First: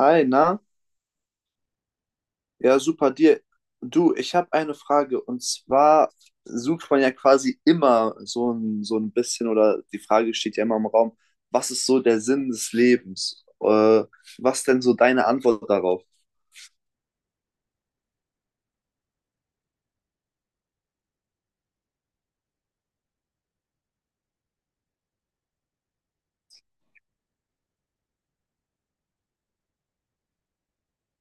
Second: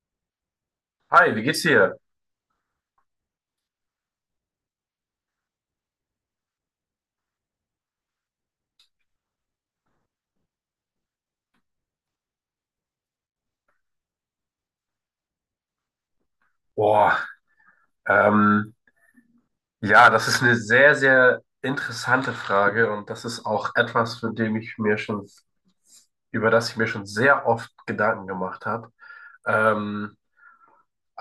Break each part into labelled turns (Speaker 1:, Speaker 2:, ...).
Speaker 1: Hi, na?
Speaker 2: Hi, wie geht's dir?
Speaker 1: Ja, super dir. Du, ich habe eine Frage und zwar sucht man ja quasi immer so ein bisschen oder die Frage steht ja immer im Raum, was ist so der Sinn des Lebens? Was denn so deine Antwort darauf?
Speaker 2: Boah, ähm, ja, das ist eine sehr, sehr interessante Frage und das ist auch etwas, für dem ich mir schon, über das ich mir schon sehr oft Gedanken gemacht habe. Ähm,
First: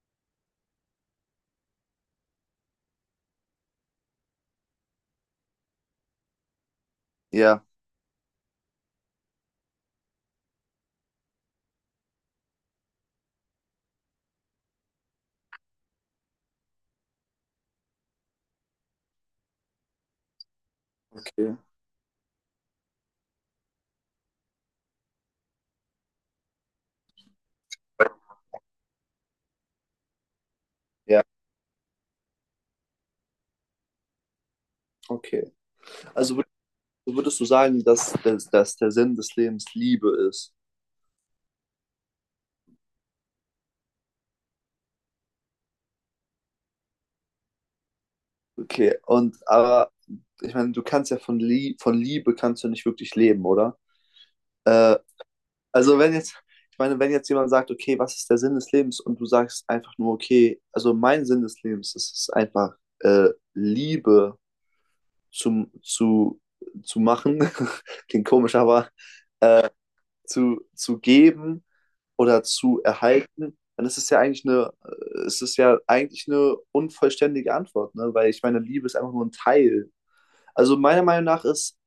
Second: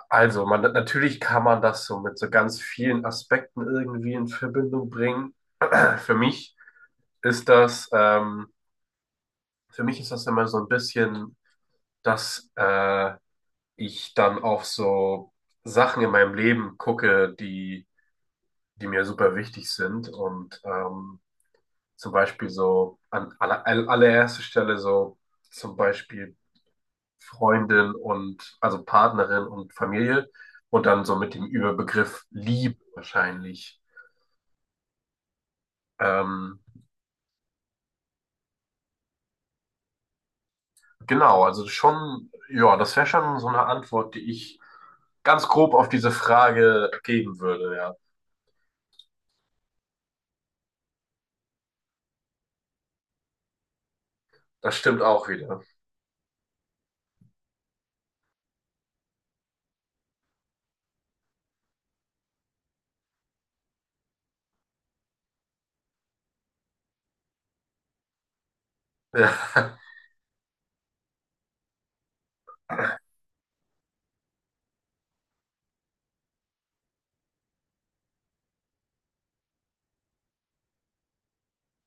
Speaker 2: also, man, natürlich kann man das so mit so ganz vielen Aspekten irgendwie in Verbindung bringen. Für mich ist
Speaker 1: Ja,
Speaker 2: das, ähm, für mich ist das immer so ein bisschen, dass ich dann auf so Sachen in meinem Leben gucke, die mir super wichtig sind. Und
Speaker 1: okay.
Speaker 2: zum Beispiel so an allererster Stelle, so zum Beispiel Freundin und also Partnerin und Familie und dann so
Speaker 1: Ja,
Speaker 2: mit dem Überbegriff Liebe wahrscheinlich.
Speaker 1: okay. Also würd-
Speaker 2: Ähm,
Speaker 1: würdest du sagen, dass der Sinn des Lebens Liebe ist?
Speaker 2: genau, also schon, ja, das wäre schon so eine Antwort, die ich ganz grob auf diese Frage geben würde, ja.
Speaker 1: Okay, und aber ich meine, du kannst ja von Liebe kannst du nicht wirklich leben, oder?
Speaker 2: Das
Speaker 1: Äh,
Speaker 2: stimmt auch wieder.
Speaker 1: Also wenn jetzt, ich meine, wenn jetzt jemand sagt, okay, was ist der Sinn des Lebens? Und du sagst einfach nur, okay, also mein Sinn des Lebens ist es einfach, Liebe zum, zu, zu machen, klingt komisch, aber zu geben oder zu erhalten, dann ist es ja eigentlich eine unvollständige Antwort, ne? Weil ich meine, Liebe ist einfach nur ein Teil. Also meiner Meinung nach ist,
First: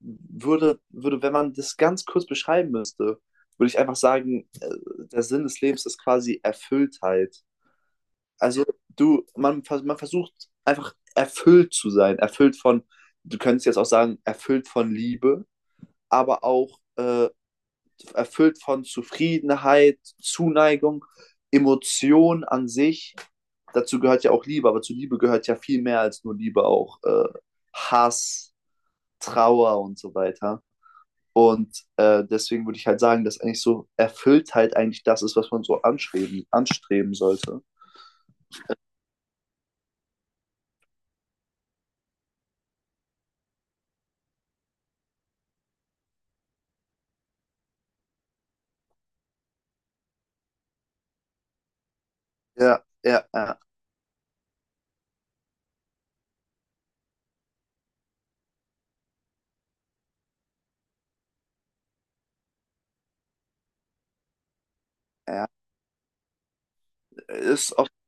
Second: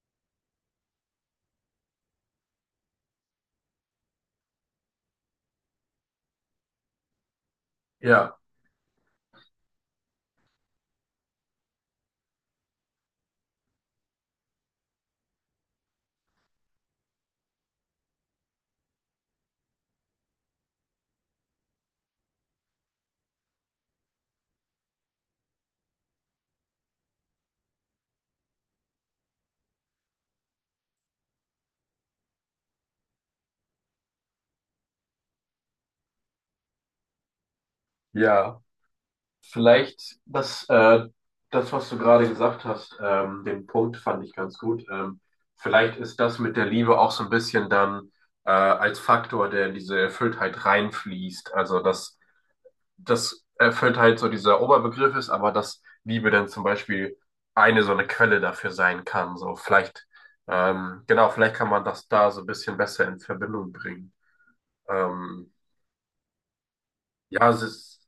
Speaker 1: würde, würde, wenn man das ganz kurz beschreiben müsste, würde ich einfach sagen, der Sinn des Lebens ist quasi Erfülltheit.
Speaker 2: Ja, ja,
Speaker 1: Also man versucht einfach erfüllt zu sein, erfüllt von, du könntest jetzt auch sagen, erfüllt von Liebe, aber auch erfüllt von Zufriedenheit, Zuneigung, Emotion an sich. Dazu gehört ja auch Liebe, aber zu Liebe gehört ja viel mehr als nur Liebe, auch Hass, Trauer und so weiter. Und deswegen würde ich halt sagen, dass eigentlich so Erfülltheit eigentlich das ist, was man so anstreben sollte.
Speaker 2: ja. Vielleicht das, äh, Das, was du gerade gesagt hast, den Punkt fand ich ganz gut. Vielleicht ist das mit der Liebe auch so ein bisschen dann als Faktor, der in diese Erfülltheit reinfließt. Also dass,
Speaker 1: Ja, ja,
Speaker 2: dass
Speaker 1: ja,
Speaker 2: Erfülltheit so dieser Oberbegriff ist, aber dass Liebe dann zum Beispiel eine so eine Quelle dafür sein kann. So vielleicht, genau, vielleicht kann man das da so ein bisschen besser in Verbindung bringen.
Speaker 1: ja.
Speaker 2: Ähm, ja, es
Speaker 1: Ist, auf,
Speaker 2: ist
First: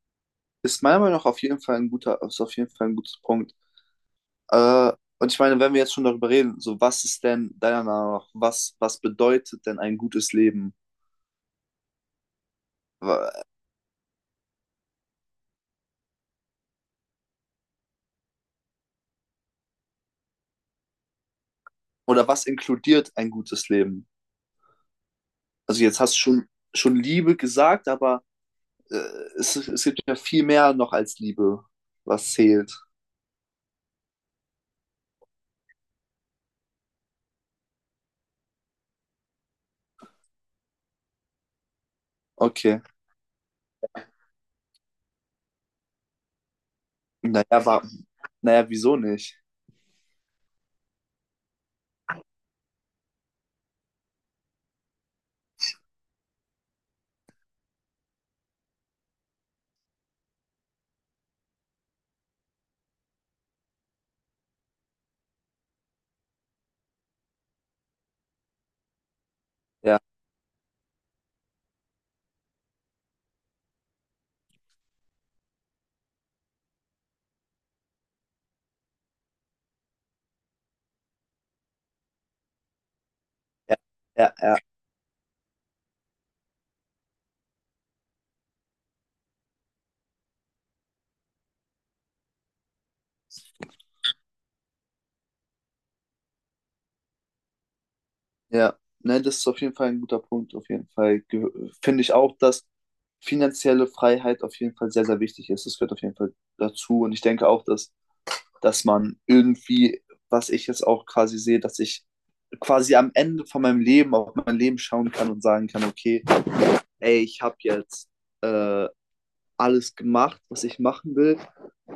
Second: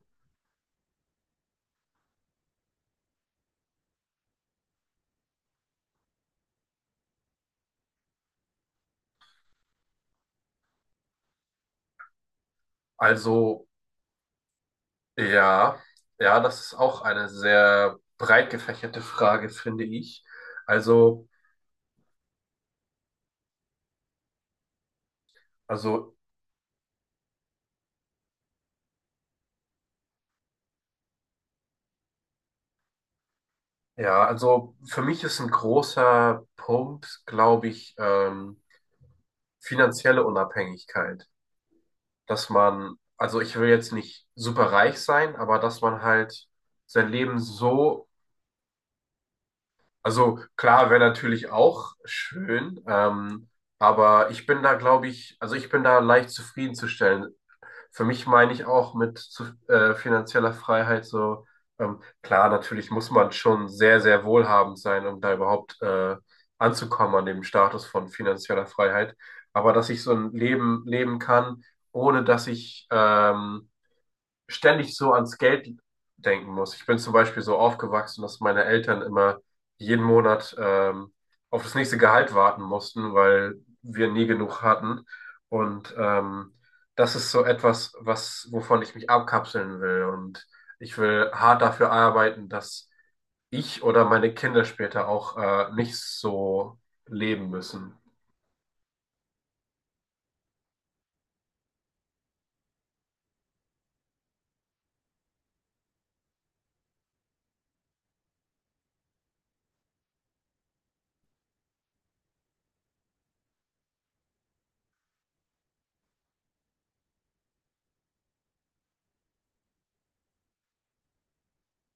Speaker 1: ist meiner Meinung nach auf jeden Fall ein guter Punkt. Äh, und ich meine, wenn wir jetzt schon darüber reden, so was ist denn deiner Meinung nach, was bedeutet denn ein gutes Leben? Wa-
Speaker 2: also. Ja, ja, das ist auch eine sehr breit gefächerte Frage, finde ich. Also,
Speaker 1: Oder was inkludiert ein gutes Leben? Also jetzt
Speaker 2: also,
Speaker 1: hast du schon Liebe gesagt, aber äh, es gibt ja viel mehr noch als Liebe, was zählt.
Speaker 2: ja, also für mich ist ein großer Punkt, glaube ich, finanzielle Unabhängigkeit. Dass
Speaker 1: Okay.
Speaker 2: man, also ich will jetzt nicht super reich sein, aber dass man halt sein Leben
Speaker 1: Naja, war,
Speaker 2: so,
Speaker 1: naja, wieso nicht?
Speaker 2: also klar, wäre natürlich auch schön, aber ich bin da, glaube ich, also ich bin da leicht zufriedenzustellen. Für mich meine ich auch mit finanzieller Freiheit so, klar, natürlich muss man schon sehr, sehr wohlhabend sein, um da überhaupt anzukommen an dem Status von finanzieller Freiheit. Aber dass
Speaker 1: Ja,
Speaker 2: ich so ein Leben leben kann, ohne dass ich ständig so ans Geld denken muss. Ich bin zum Beispiel so aufgewachsen, dass meine Eltern immer jeden Monat auf das nächste Gehalt warten mussten, weil
Speaker 1: ja,
Speaker 2: wir nie
Speaker 1: ja, ja,
Speaker 2: genug hatten. Und das ist so etwas, was, wovon ich mich abkapseln will. Und ich will hart dafür arbeiten, dass ich oder meine Kinder später auch nicht so leben müssen.
Speaker 1: ja. Ne, das ist auf jeden Fall ein guter Punkt. Auf jeden Fall finde ich auch, dass finanzielle Freiheit auf jeden Fall sehr, sehr wichtig ist. Das gehört auf jeden Fall dazu. Und ich denke auch, dass man irgendwie, was ich jetzt auch quasi sehe, dass ich quasi am Ende von meinem Leben auf mein Leben schauen kann und sagen kann, okay, ey, ich habe jetzt äh, alles gemacht, was ich machen will.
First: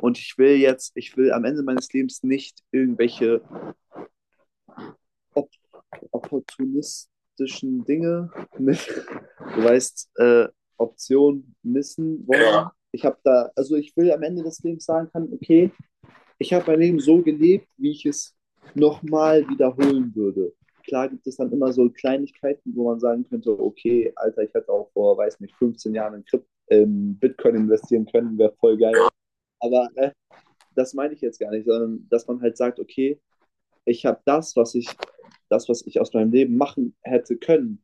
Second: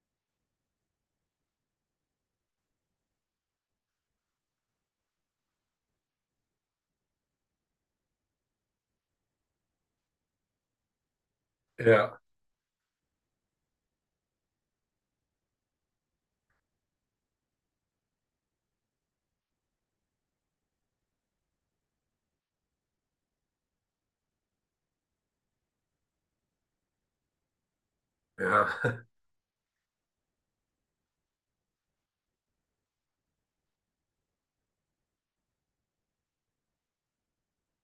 Speaker 1: Und ich will am Ende meines Lebens nicht irgendwelche op opportunistischen Dinge mit, du weißt, Option
Speaker 2: Ja,
Speaker 1: missen wollen. Ja. Also ich will am Ende des Lebens sagen kann, okay, ich habe mein Leben so gelebt, wie ich es nochmal wiederholen würde. Klar gibt es dann immer so Kleinigkeiten, wo man sagen könnte, okay, Alter, ich hätte auch vor, weiß nicht, 15 Jahren in Bitcoin investieren können, wäre
Speaker 2: ja.
Speaker 1: voll geil. Aber das meine ich jetzt gar nicht, sondern dass man halt sagt, okay, ich habe das, was ich aus meinem Leben machen hätte können,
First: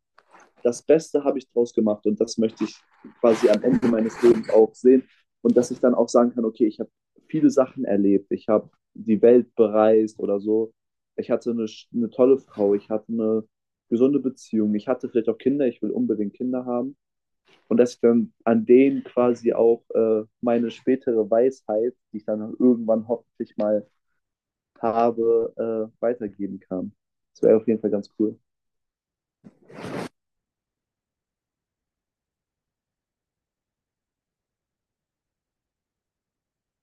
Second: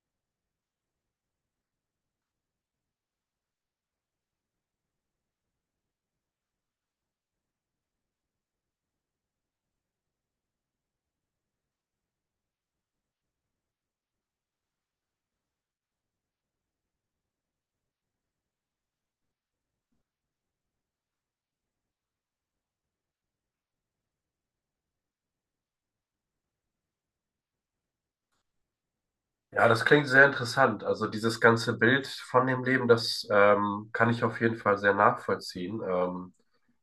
Speaker 1: das Beste habe ich draus gemacht und das möchte ich quasi am Ende meines Lebens auch sehen und dass ich dann auch sagen kann, okay, ich habe viele Sachen erlebt, ich habe die Welt bereist oder so, ich hatte eine tolle Frau, ich hatte eine gesunde Beziehung, ich hatte vielleicht auch Kinder, ich will unbedingt Kinder haben und dass ich dann an denen quasi auch meine spätere Weisheit, die ich dann irgendwann hoffentlich mal habe, weitergeben kann. Das wäre auf jeden Fall ganz cool.
Speaker 2: Ja, das klingt sehr interessant. Also dieses ganze Bild von dem Leben, das kann ich auf jeden Fall sehr nachvollziehen.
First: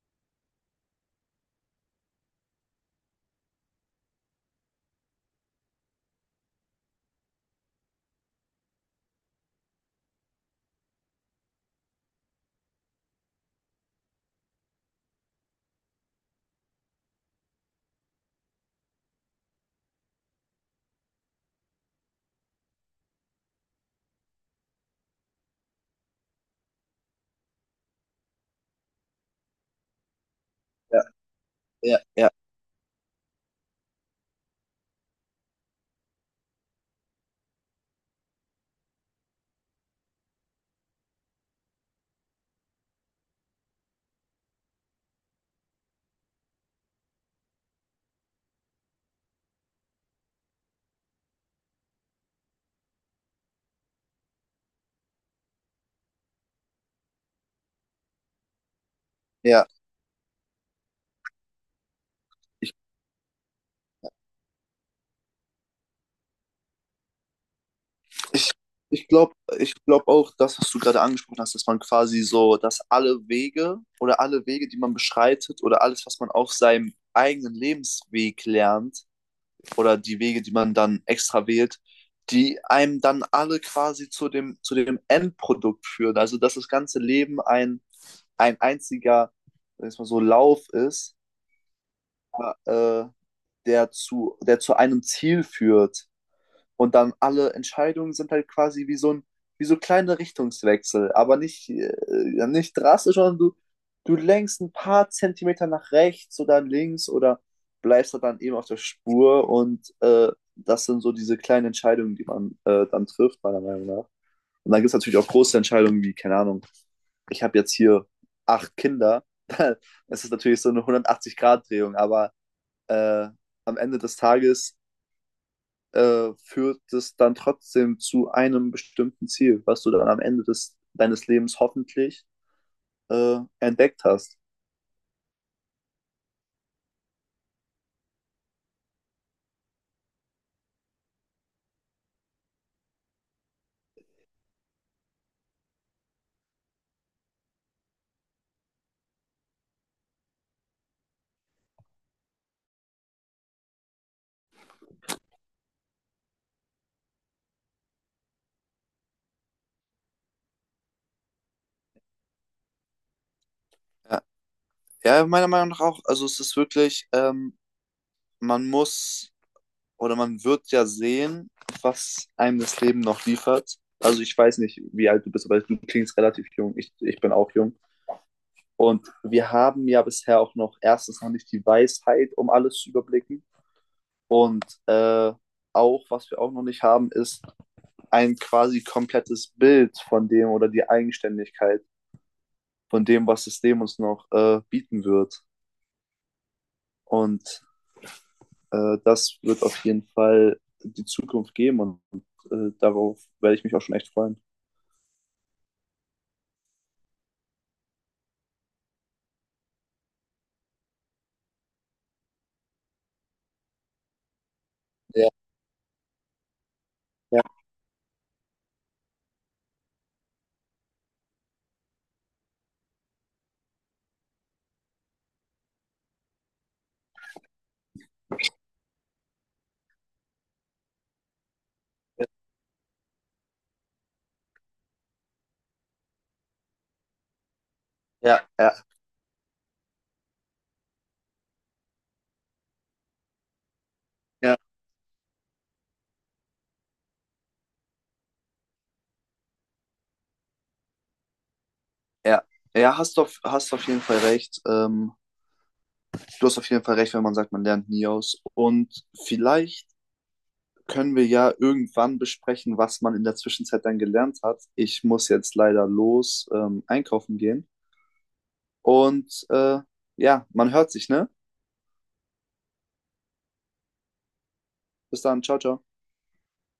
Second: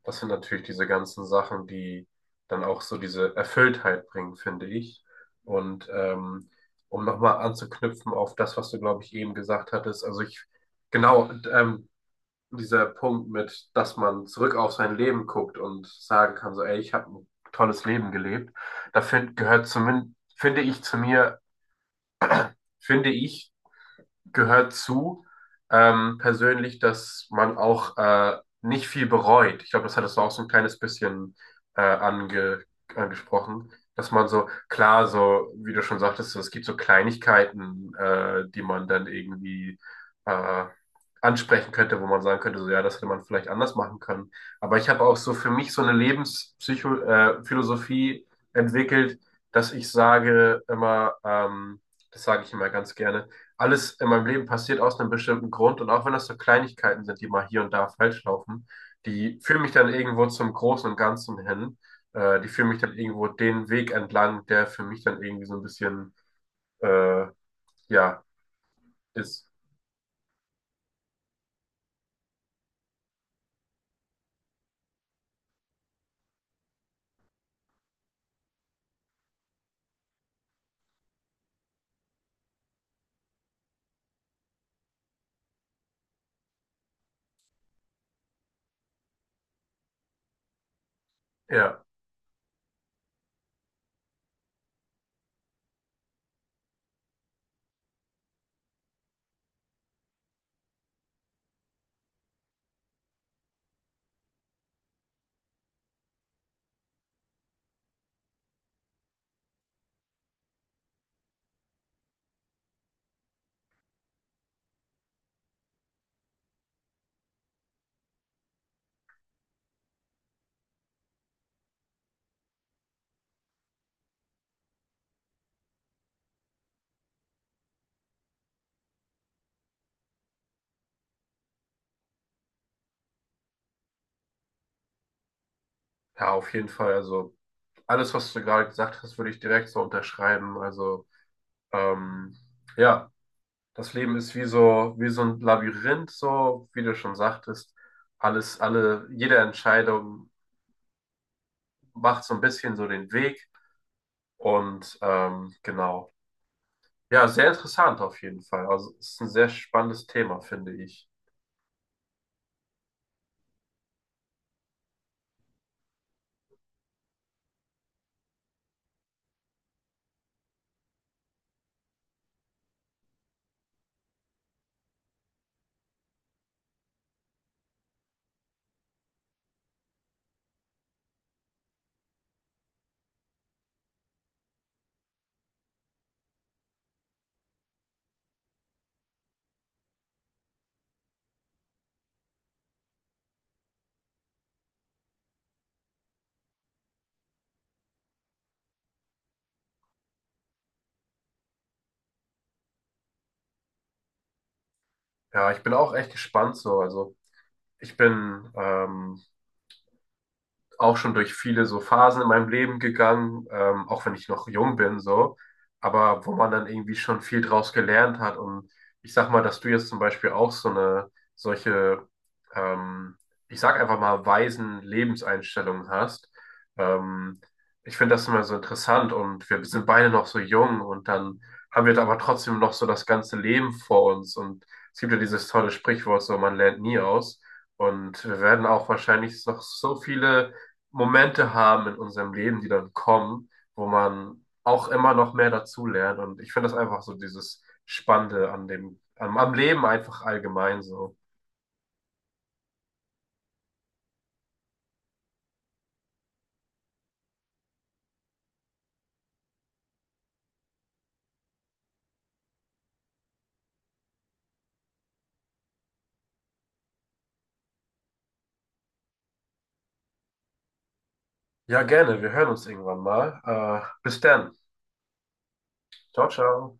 Speaker 2: Das sind natürlich diese ganzen Sachen, die dann auch so diese Erfülltheit bringen, finde ich. Und um nochmal anzuknüpfen auf das, was du, glaube ich, eben gesagt hattest, genau, dieser Punkt mit, dass man zurück auf sein Leben guckt und sagen kann, so, ey, ich habe ein tolles Leben gelebt, gehört zumindest, finde ich, zu mir, finde ich, gehört zu, persönlich, dass man auch nicht viel bereut. Ich glaube, das hattest du auch so ein kleines
Speaker 1: Ja,
Speaker 2: bisschen äh,
Speaker 1: ja, ja,
Speaker 2: ange angesprochen, dass man so, klar, so, wie du schon sagtest, so, es gibt so Kleinigkeiten, die man dann irgendwie äh, ansprechen könnte, wo man sagen könnte, so, ja, das hätte man vielleicht anders machen können. Aber ich habe auch so für mich so eine Lebenspsycho Philosophie entwickelt, dass ich sage immer, das sage ich immer ganz gerne, alles in meinem Leben passiert aus einem bestimmten Grund und auch wenn das so Kleinigkeiten sind, die mal hier und da falsch laufen, die führen
Speaker 1: ja.
Speaker 2: mich dann irgendwo zum Großen und Ganzen hin. Die führen
Speaker 1: Ich,
Speaker 2: mich dann irgendwo den Weg entlang, der für mich dann irgendwie so ein bisschen, äh, ja,
Speaker 1: ich, ich glaube
Speaker 2: ist.
Speaker 1: ich glaub auch, das, was du gerade angesprochen hast, dass man quasi so, dass alle Wege oder alle Wege, die man beschreitet oder alles, was man auf seinem eigenen Lebensweg lernt oder die Wege, die man dann extra wählt, die einem dann alle quasi zu dem Endprodukt führen. Also, dass das ganze Leben ein einziger, sag ich mal so, Lauf ist
Speaker 2: Ja,
Speaker 1: äh, der zu einem Ziel führt. Und dann alle Entscheidungen sind halt quasi wie so kleine Richtungswechsel, aber nicht drastisch, sondern du lenkst ein paar Zentimeter nach rechts oder links oder bleibst halt dann eben auf der Spur und das sind so diese kleinen Entscheidungen, die man dann trifft, meiner Meinung nach. Und dann gibt es natürlich auch große Entscheidungen wie, keine Ahnung, ich habe jetzt hier acht Kinder. Das ist natürlich so eine 180-Grad-Drehung, aber äh, am Ende des Tages führt es dann trotzdem zu einem bestimmten Ziel, was du dann am Ende deines Lebens hoffentlich entdeckt hast.
Speaker 2: ja, auf jeden Fall. Also alles, was du gerade gesagt hast, würde ich direkt so unterschreiben. Also, ähm, ja, das Leben ist wie so ein Labyrinth, so, wie du schon sagtest. Jede Entscheidung macht so ein bisschen so den Weg und genau. Ja, sehr interessant auf jeden Fall. Also es ist ein sehr spannendes Thema, finde ich.
Speaker 1: Ja, ja, meiner Meinung nach auch. Also es ist wirklich, man muss oder man wird ja sehen, was einem das Leben noch liefert. Also ich weiß nicht, wie alt du bist, aber du klingst relativ jung. Ich bin auch jung. Und wir haben ja bisher auch noch erstens noch nicht die Weisheit, um alles zu überblicken. Und auch, was wir auch noch nicht haben, ist ein quasi komplettes Bild von dem oder die Eigenständigkeit von dem, was das System uns noch bieten wird. Und das wird auf jeden Fall die Zukunft geben und darauf werde ich mich auch schon echt freuen.
Speaker 2: Ja, ich bin auch echt gespannt so. Also ich bin auch schon durch viele so Phasen in meinem Leben gegangen, auch wenn ich noch jung bin,
Speaker 1: Ja,
Speaker 2: so, aber wo man dann irgendwie schon viel
Speaker 1: ja,
Speaker 2: draus gelernt hat. Und ich sag mal, dass du jetzt zum Beispiel auch so solche, ähm, ich sag einfach mal, weisen Lebenseinstellungen hast. Ähm, Ich finde das immer so interessant und wir sind beide noch so jung und dann haben wir aber trotzdem noch so das ganze Leben vor uns. Und es gibt ja dieses tolle Sprichwort, so man lernt nie aus. Und wir
Speaker 1: ja,
Speaker 2: werden
Speaker 1: ja,
Speaker 2: auch wahrscheinlich noch so viele Momente haben in unserem Leben, die dann kommen, wo man
Speaker 1: ja,
Speaker 2: auch immer noch mehr dazulernt. Und ich finde das einfach so dieses Spannende an am Leben einfach allgemein so.
Speaker 1: ja. Ja, hast auf jeden Fall recht. Du hast auf jeden Fall recht, wenn man sagt, man lernt nie aus. Und vielleicht können wir ja irgendwann besprechen, was man in der Zwischenzeit dann gelernt hat. Ich muss jetzt leider los, einkaufen gehen. Und ja, man hört sich, ne?
Speaker 2: Ja, gerne. Wir hören uns irgendwann mal. Bis dann.
Speaker 1: Bis dann, ciao, ciao.
Speaker 2: Ciao, ciao.